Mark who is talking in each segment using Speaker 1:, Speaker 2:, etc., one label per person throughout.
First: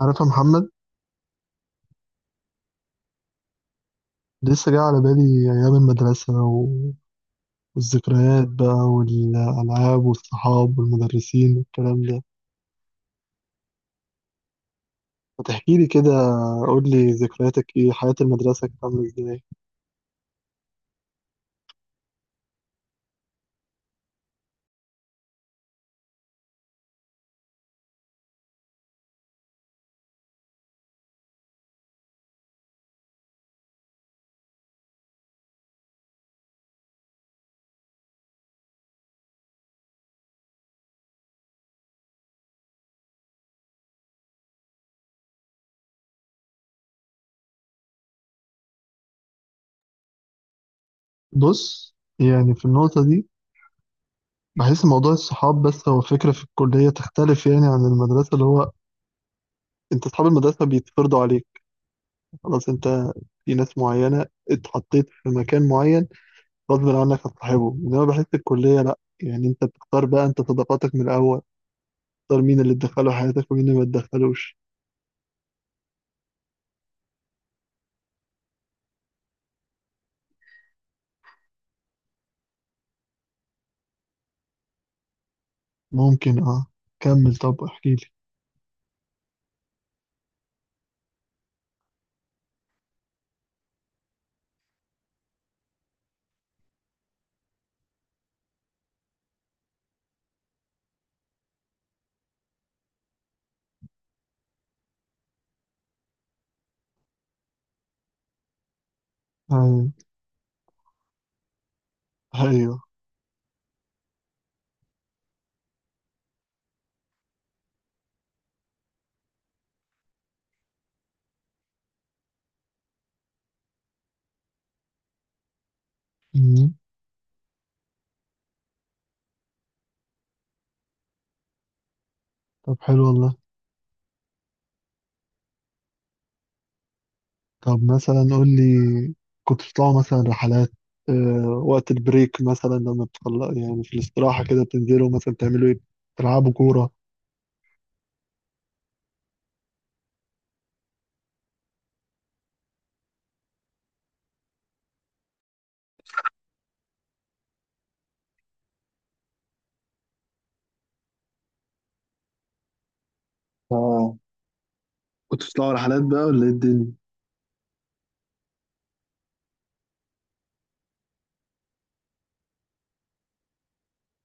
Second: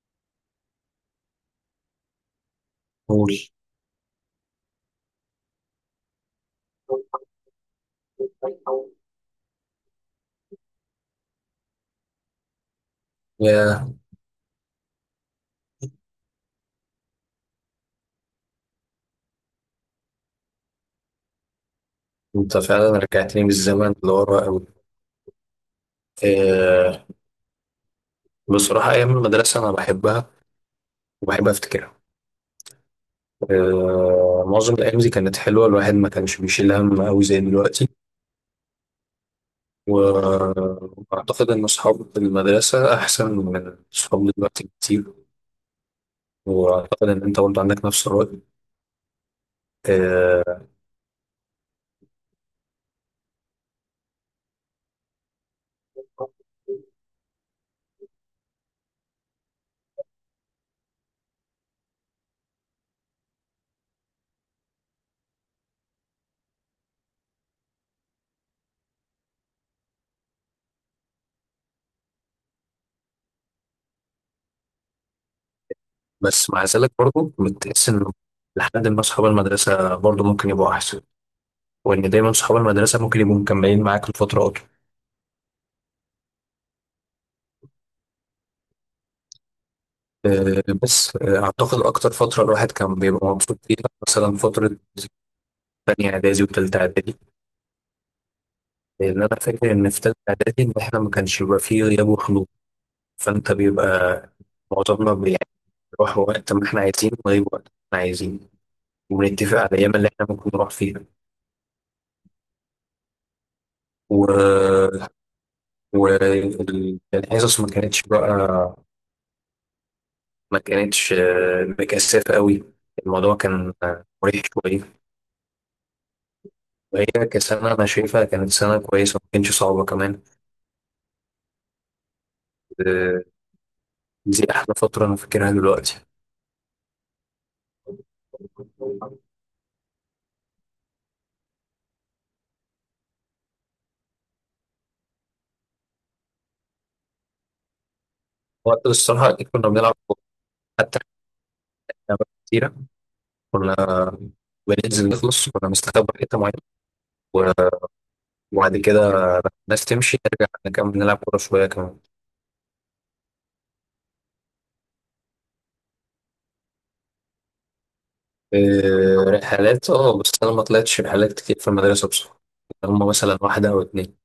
Speaker 1: عارف يا محمد؟
Speaker 2: قول.
Speaker 1: لسه جاي على بالي أيام المدرسة والذكريات بقى والألعاب والصحاب والمدرسين والكلام ده.
Speaker 2: يا.
Speaker 1: ما تحكيلي كده؟ قول لي ذكرياتك إيه، حياة المدرسة كانت عاملة إزاي؟
Speaker 2: انت فعلا رجعتني بالزمن لورا قوي. أه. بصراحة أيام المدرسة أنا بحبها وبحب أفتكرها. أه، معظم الأيام دي كانت حلوة، الواحد ما كانش بيشيل هم أوي زي دلوقتي. و- وأعتقد إن أصحاب المدرسة أحسن من أصحاب دلوقتي كتير، وأعتقد إن أنت برضه عندك نفس الرأي. أه.
Speaker 1: بص، يعني في النقطة دي بحس موضوع الصحاب بس، هو فكرة في الكلية تختلف يعني عن المدرسة. اللي هو أنت أصحاب المدرسة بيتفرضوا عليك، خلاص أنت في ناس معينة اتحطيت في مكان معين غصب عنك هتصاحبه. إنما بحس الكلية لأ، يعني أنت بتختار بقى أنت صداقاتك من الأول، تختار مين اللي تدخله حياتك ومين اللي ما تدخلوش.
Speaker 2: بس مع ذلك برضه بتحس إن لحد ما أصحاب المدرسة برضه ممكن يبقوا أحسن، وإن دايما أصحاب المدرسة ممكن يبقوا مكملين معاك لفترة أطول.
Speaker 1: ممكن اه. كمل، طب احكي لي.
Speaker 2: بس أعتقد أكتر فترة الواحد كان بيبقى مبسوط فيها، مثلا فترة تانية إعدادي وتالتة إعدادي، لأن أنا فاكر إن في تالتة إعدادي إن إحنا ما كانش بيبقى فيه غياب وحضور. فأنت بيبقى معظمنا يعني بنروح وقت ما إحنا عايزين ونغيب وقت ما إحنا عايزين، وبنتفق على
Speaker 1: ايوه.
Speaker 2: الأيام اللي إحنا ممكن نروح فيها.
Speaker 1: أيوة.
Speaker 2: و... والحصص ما كانتش بقى، ما كانتش مكثفة قوي، الموضوع كان مريح شوية.
Speaker 1: مم.
Speaker 2: وهي كسنة أنا شايفها كانت سنة كويسة، ما كانتش صعبة كمان.
Speaker 1: طب حلو
Speaker 2: آه.
Speaker 1: والله.
Speaker 2: دي احلى فتره انا فاكرها دلوقتي.
Speaker 1: طب مثلا قول لي، كنت بتطلعوا مثلا رحلات؟ وقت البريك مثلا لما بتطلع يعني في الاستراحة كده بتنزلوا مثلا تعملوا ايه؟ تلعبوا كورة؟
Speaker 2: وقت الصراحه أكيد كنا بنلعب كورة. حتى كنا أوقات كتيره كنا بننزل نخلص، كنا بنستخبى في حته معينه، و- وبعد كده الناس تمشي نرجع نكمل نلعب كوره شويه كمان.
Speaker 1: اه، كنت بتطلع رحلات بقى ولا ايه الدنيا؟
Speaker 2: رحلات، بس انا ما طلعتش رحلات كتير في المدرسه بصراحه، هم مثلا واحده او اتنين.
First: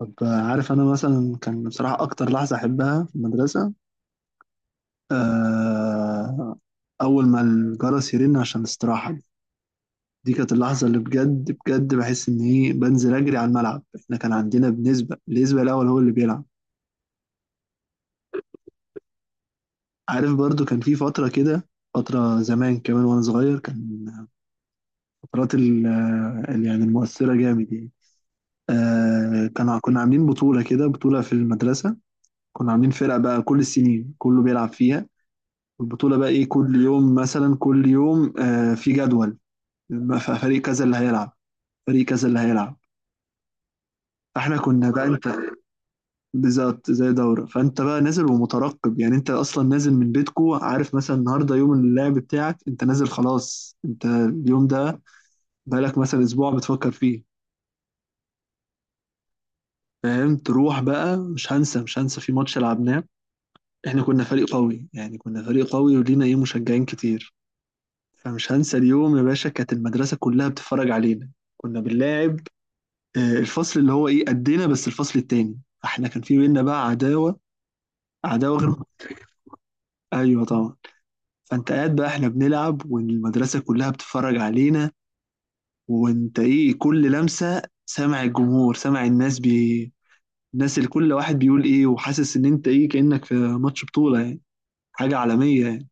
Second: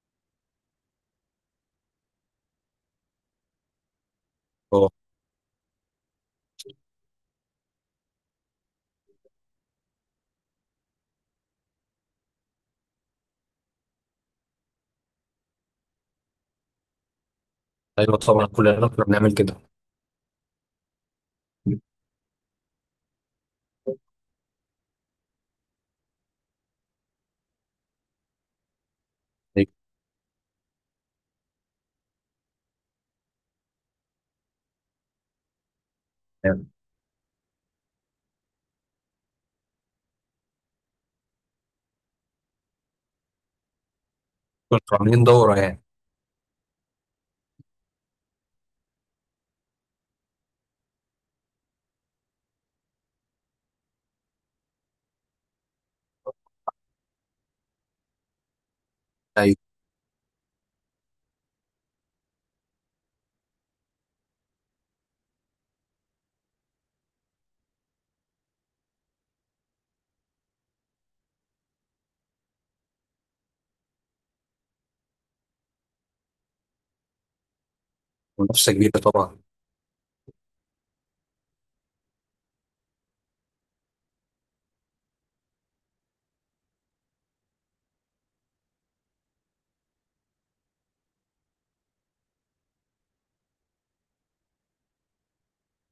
Speaker 1: طب، عارف انا مثلا كان بصراحة اكتر لحظة احبها في المدرسة
Speaker 2: اه.
Speaker 1: آه اول ما الجرس يرن عشان الاستراحة. دي كانت اللحظة اللي بجد بجد بحس إن إيه، بنزل أجري على الملعب، إحنا كان عندنا بنسبة النسبة الأول هو اللي بيلعب.
Speaker 2: ايوه، طبعا كلنا كنا بنعمل كده.
Speaker 1: عارف، برضو كان في فترة كده، فترة زمان كمان وأنا صغير، كان فترات يعني المؤثرة جامد يعني. كنا عاملين بطولة كده، بطولة في المدرسة. كنا عاملين فرقة بقى كل السنين كله بيلعب فيها. البطولة بقى إيه، كل يوم مثلا، كل يوم في جدول. فريق كذا اللي هيلعب، فريق كذا اللي هيلعب. احنا
Speaker 2: كنا
Speaker 1: كنا بقى
Speaker 2: عاملين
Speaker 1: انت،
Speaker 2: دوره يعني.
Speaker 1: بالظبط زي دورة، فانت بقى نازل ومترقب يعني، انت اصلا نازل من بيتكو عارف، مثلا النهارده يوم اللعب بتاعك، انت نازل خلاص، انت اليوم ده بقالك مثلا اسبوع بتفكر فيه.
Speaker 2: ايوه،
Speaker 1: فاهم، تروح بقى. مش هنسى، مش هنسى في ماتش لعبناه. احنا كنا فريق قوي يعني، كنا فريق قوي ولينا ايه، مشجعين كتير. فمش هنسى اليوم يا باشا، كانت المدرسة كلها بتتفرج علينا، كنا بنلاعب الفصل اللي هو ايه قدنا، بس الفصل التاني، احنا كان في بينا بقى عداوة، عداوة غير.
Speaker 2: منافسه كبيره طبعا.
Speaker 1: ايوه طبعا. فانت قاعد بقى احنا بنلعب والمدرسة كلها بتتفرج علينا، وانت ايه كل لمسة سامع الجمهور سامع الناس الناس، اللي كل واحد بيقول ايه، وحاسس ان انت ايه كأنك في ماتش بطولة يعني، حاجة عالمية يعني.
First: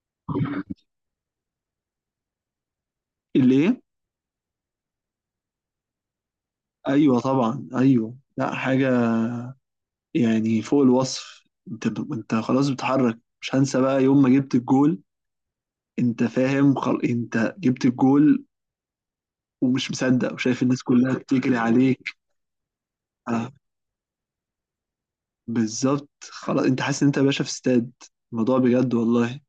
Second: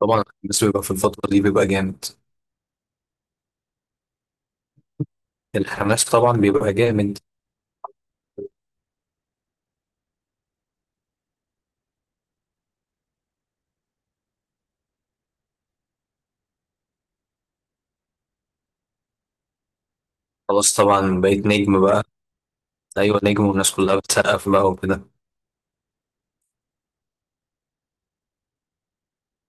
Speaker 2: طبعا الناس بيبقى في الفتره دي بيبقى جامد.
Speaker 1: اللي ايه،
Speaker 2: الحماس طبعا بيبقى جامد.
Speaker 1: ايوه طبعا، ايوه لا، حاجة يعني فوق الوصف. انت خلاص بتحرك، مش هنسى بقى يوم ما جبت الجول. انت فاهم، انت جبت الجول ومش مصدق وشايف
Speaker 2: خلاص،
Speaker 1: الناس كلها
Speaker 2: طبعا بقيت
Speaker 1: بتجري
Speaker 2: نجم
Speaker 1: عليك.
Speaker 2: بقى. ايوه، نجم
Speaker 1: آه.
Speaker 2: والناس كلها بتسقف بقى وكده.
Speaker 1: بالظبط، خلاص انت حاسس ان انت يا باشا في استاد. الموضوع بجد والله.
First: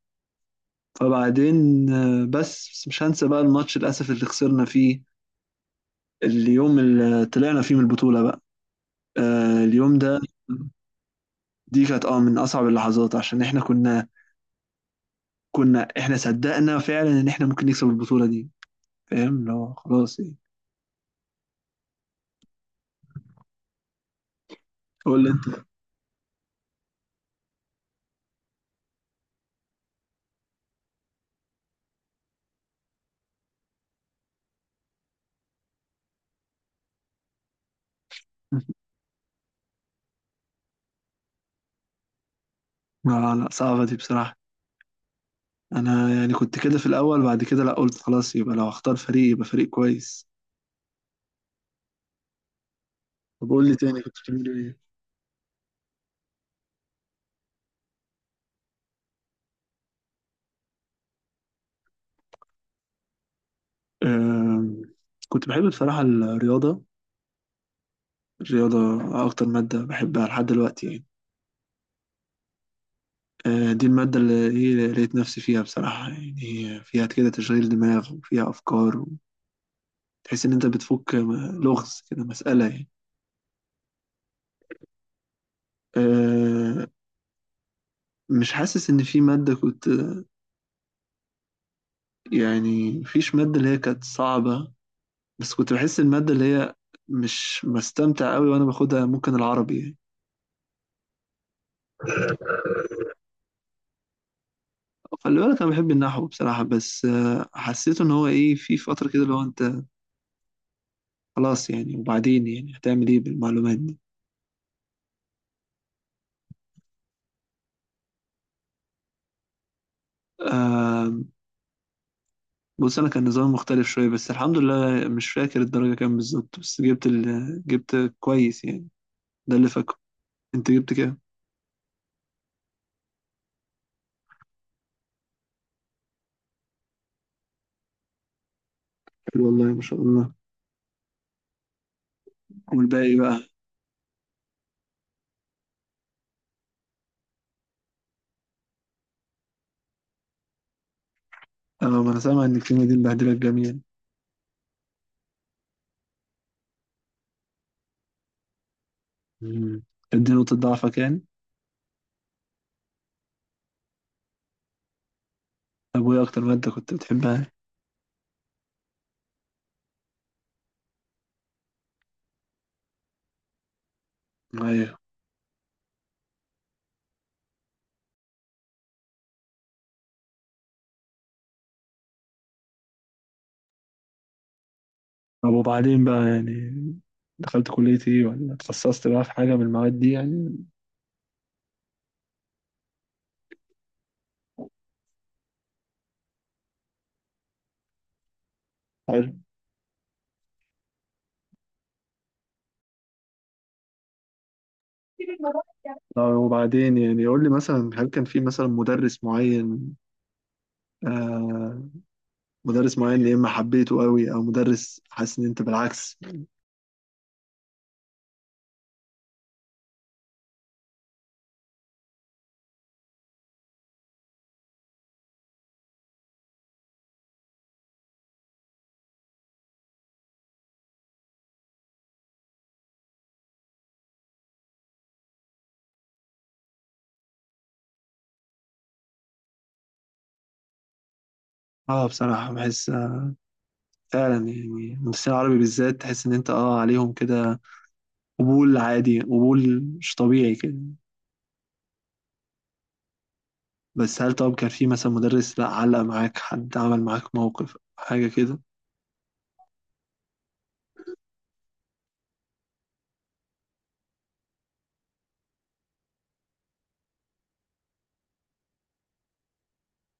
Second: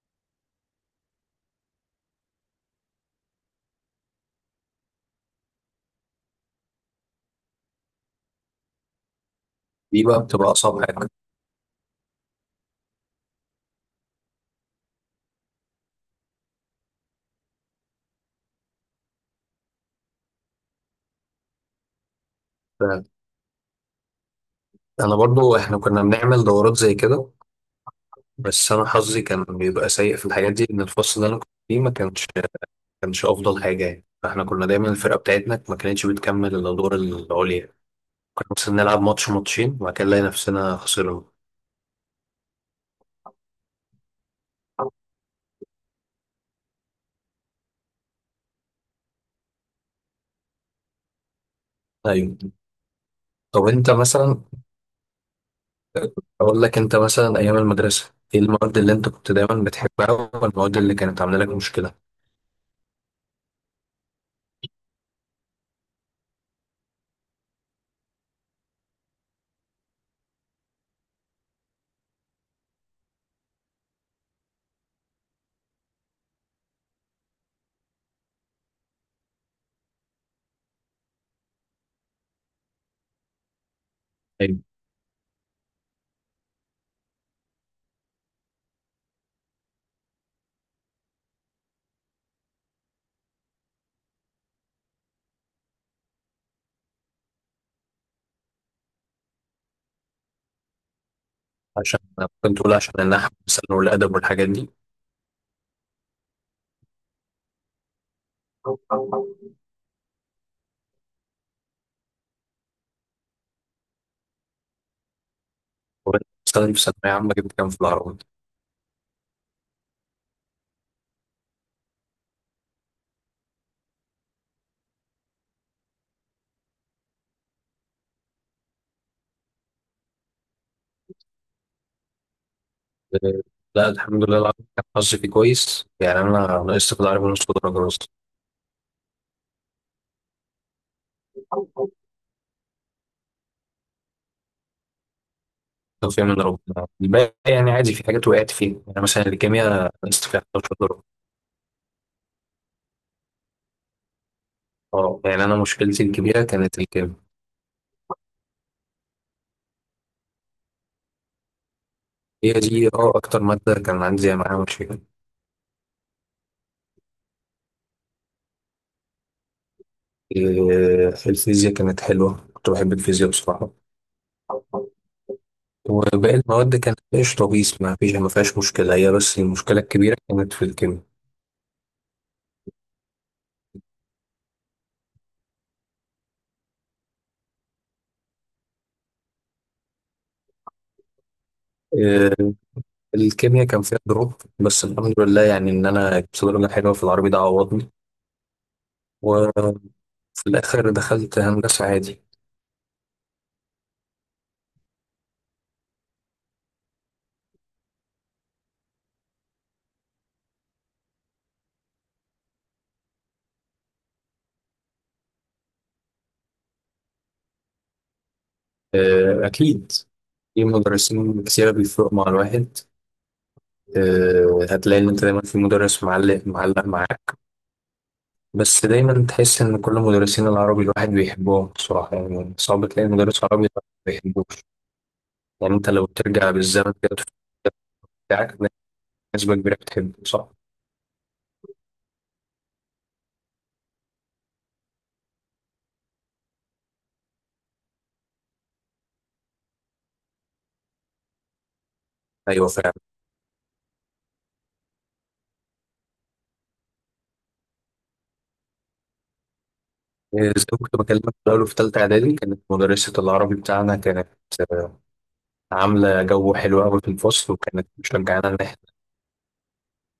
Speaker 1: فبعدين بس بس مش هنسى بقى الماتش للاسف اللي خسرنا فيه، اليوم اللي طلعنا فيه من البطولة بقى، اليوم
Speaker 2: دي
Speaker 1: ده.
Speaker 2: بقى بتبقى اصعب حاجه.
Speaker 1: دي كانت من اصعب اللحظات، عشان احنا كنا احنا صدقنا فعلا ان احنا ممكن نكسب البطولة دي، فاهم اللي هو خلاص ايه.
Speaker 2: ف- انا
Speaker 1: قول لي انت.
Speaker 2: برضو احنا كنا بنعمل دورات زي كده، بس انا حظي كان بيبقى سيء في الحاجات دي، ان الفصل اللي انا كنت فيه ما كانش افضل حاجه يعني، فاحنا كنا دايما الفرقه بتاعتنا ما كانتش بتكمل الادوار العليا، كنا مثلا نلعب ماتش ماتشين وبعد كده نلاقي نفسنا خسرنا.
Speaker 1: لا لا، صعبة دي بصراحة. انا يعني كنت كده في الاول، بعد كده لا، قلت خلاص يبقى لو هختار فريق يبقى فريق كويس.
Speaker 2: ايوه.
Speaker 1: طب قول
Speaker 2: طب
Speaker 1: لي
Speaker 2: انت
Speaker 1: تاني، كنت
Speaker 2: مثلا،
Speaker 1: بتعمل ايه؟
Speaker 2: أقول لك، أنت مثلا أيام المدرسة إيه المواد اللي أنت كنت دايما بتحبها والمواد اللي كانت عاملة لك مشكلة؟
Speaker 1: أم، كنت بحب بصراحة الرياضة. الرياضة أكتر مادة بحبها لحد دلوقتي يعني. دي المادة اللي هي لقيت نفسي فيها بصراحة يعني، هي فيها كده تشغيل دماغ وفيها أفكار، وتحس إن أنت بتفك لغز كده، مسألة يعني.
Speaker 2: ايوه،
Speaker 1: أه، مش حاسس إن في مادة كنت، يعني مفيش مادة اللي هي كانت صعبة، بس كنت بحس المادة اللي هي مش بستمتع أوي وأنا باخدها ممكن العربي يعني.
Speaker 2: عشان أنا كنت بقول عشان النحو مثلا والأدب والحاجات دي.
Speaker 1: خلي بالك انا بحب النحو بصراحه، بس حسيت ان هو ايه في فتره
Speaker 2: وأنت
Speaker 1: كده اللي هو انت خلاص يعني، وبعدين يعني هتعمل ايه بالمعلومات دي؟
Speaker 2: مثلا في ثانوية عامة جبت كام في العربي؟
Speaker 1: آه، بص انا كان نظام مختلف شويه، بس الحمد لله مش فاكر الدرجه كام بالظبط، بس جبت كويس يعني، ده اللي فاكره. انت جبت كام؟
Speaker 2: آه. لا، الحمد لله، العربي كان حظي فيه كويس يعني، أنا نقصت في العربي نص درجة بس،
Speaker 1: حلو والله، ما شاء الله. والباقي بقى؟
Speaker 2: توفيق من ربنا. الباقي يعني عادي، في حاجات وقعت فيها، يعني مثلا الكيمياء نقصت فيها 11 درجة.
Speaker 1: اه، ما انا سامع ان الكيمياء دي مبهدله الجميع.
Speaker 2: اه، يعني أنا مشكلتي الكبيرة كانت الكيمياء.
Speaker 1: مم. كانت دي نقطه ضعفك يعني؟
Speaker 2: هي دي أكتر مادة كان عندي معاها مشكلة.
Speaker 1: طب وايه اكتر ماده كنت بتحبها؟
Speaker 2: الفيزياء كانت حلوة، كنت بحب الفيزياء بصراحة.
Speaker 1: أيوة.
Speaker 2: وباقي المواد كانت ايش طبيس، ما فيش ما فيهاش مشكلة، هي بس المشكلة الكبيرة كانت في الكيمياء.
Speaker 1: طب وبعدين بقى يعني، دخلت كلية ايه ولا اتخصصت بقى في حاجة من المواد دي يعني؟
Speaker 2: آه، الكيمياء كان فيها دروب، بس الحمد لله يعني ان انا جبت درجة حلوة في العربي، ده عوضني.
Speaker 1: حلو.
Speaker 2: وفي الاخر دخلت هندسة عادي.
Speaker 1: طب وبعدين يعني قول لي مثلا، هل كان في مثلا مدرس معين، آه مدرس معين يا اما حبيته قوي او مدرس حاسس ان انت بالعكس؟
Speaker 2: اكيد في مدرسين كتير بيفرقوا مع الواحد. هتلاقي ان انت دايما في مدرس معلق معلق معاك. بس دايما تحس ان كل مدرسين العربي الواحد بيحبهم بصراحه، يعني صعب تلاقي مدرس عربي الواحد ما بيحبوش. يعني انت لو ترجع بالزمن كده وتشوف المدرس بتاعك هتلاقي نسبه كبيره بتحبه، صح؟
Speaker 1: اه، بصراحة بحس فعلا يعني، المدرسين العربي بالذات تحس ان انت عليهم كده قبول عادي، قبول مش طبيعي كده.
Speaker 2: ايوه، فعلا.
Speaker 1: بس هل، طب كان في مثلا مدرس لا علق معاك، حد عمل معاك موقف حاجة كده؟
Speaker 2: إيه، زي ما كنت بكلمك في الاول، في ثالثه اعدادي كانت مدرسه العربي بتاعنا كانت آه، عامله جو حلو قوي في الفصل، وكانت مشجعانا ان احنا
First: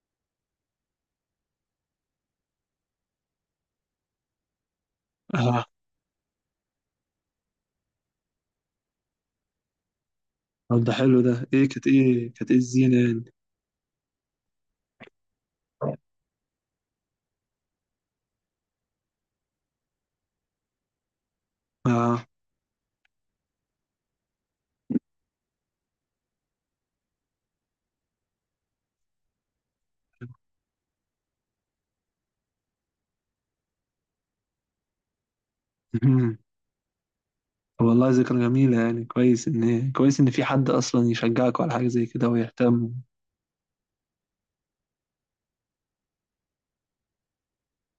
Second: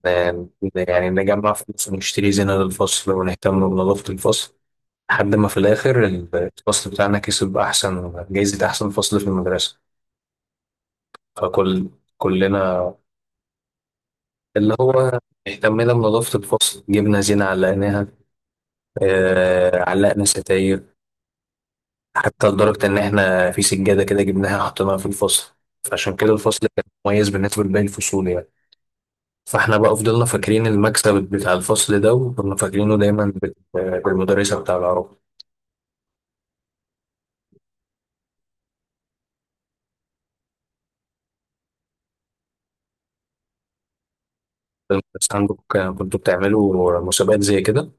Speaker 2: آه، يعني نجمع فلوس ونشتري زينه للفصل ونهتم بنظافه الفصل، لحد ما في الاخر الفصل بتاعنا كسب احسن جايزه، احسن فصل في المدرسه.
Speaker 1: طب ده حلو، ده ايه كانت
Speaker 2: فكل
Speaker 1: ايه كانت ايه
Speaker 2: كلنا
Speaker 1: الزينة يعني؟
Speaker 2: اللي هو اهتمينا بنظافة الفصل، جبنا زينة علقناها، علقنا ستاير،
Speaker 1: اه.
Speaker 2: حتى لدرجة إن إحنا في سجادة كده جبناها حطيناها في الفصل، فعشان كده الفصل كان مميز بالنسبة لباقي الفصول يعني. فإحنا بقى فضلنا فاكرين المكسب بتاع الفصل ده، وكنا فاكرينه دايما بالمدرسة بتاع العربي.
Speaker 1: مهم. والله ذكرى جميلة يعني، كويس ان في حد اصلا يشجعك على حاجة زي كده ويهتم.
Speaker 2: المدرسة عندكم كنتوا بتعملوا مسابقات زي كده؟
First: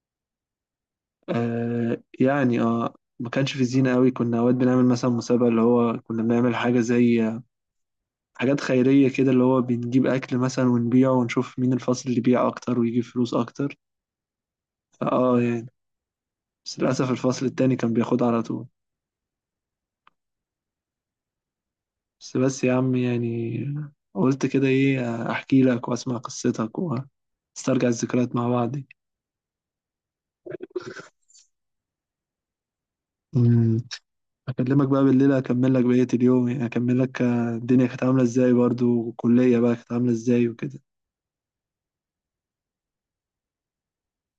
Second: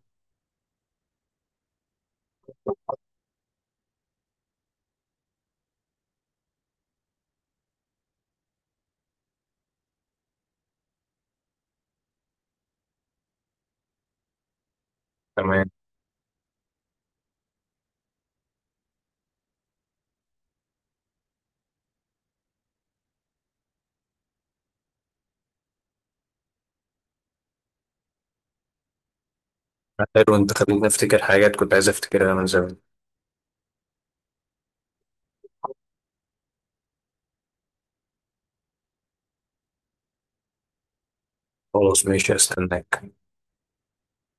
Speaker 1: يعني ما كانش في زينة قوي، كنا اوقات بنعمل مثلا مسابقة اللي هو، كنا بنعمل حاجة زي حاجات خيرية كده، اللي هو بنجيب اكل مثلا ونبيعه ونشوف مين الفصل اللي بيع اكتر ويجيب فلوس اكتر. فاه يعني.
Speaker 2: تمام.
Speaker 1: بس للاسف الفصل التاني كان بياخدها على طول. بس بس يا عم يعني، قلت كده ايه احكي لك واسمع قصتك، نسترجع الذكريات مع بعض دي.
Speaker 2: حلو، أنت خليتني أفتكر حاجات كنت عايز أفتكرها من زمان.
Speaker 1: مم. اكلمك بقى بالليل اكمل لك بقية اليوم يعني، اكمل لك الدنيا كانت عاملة ازاي برضو، والكلية بقى كانت عاملة ازاي وكده.
Speaker 2: خلاص، ماشي، هستناك.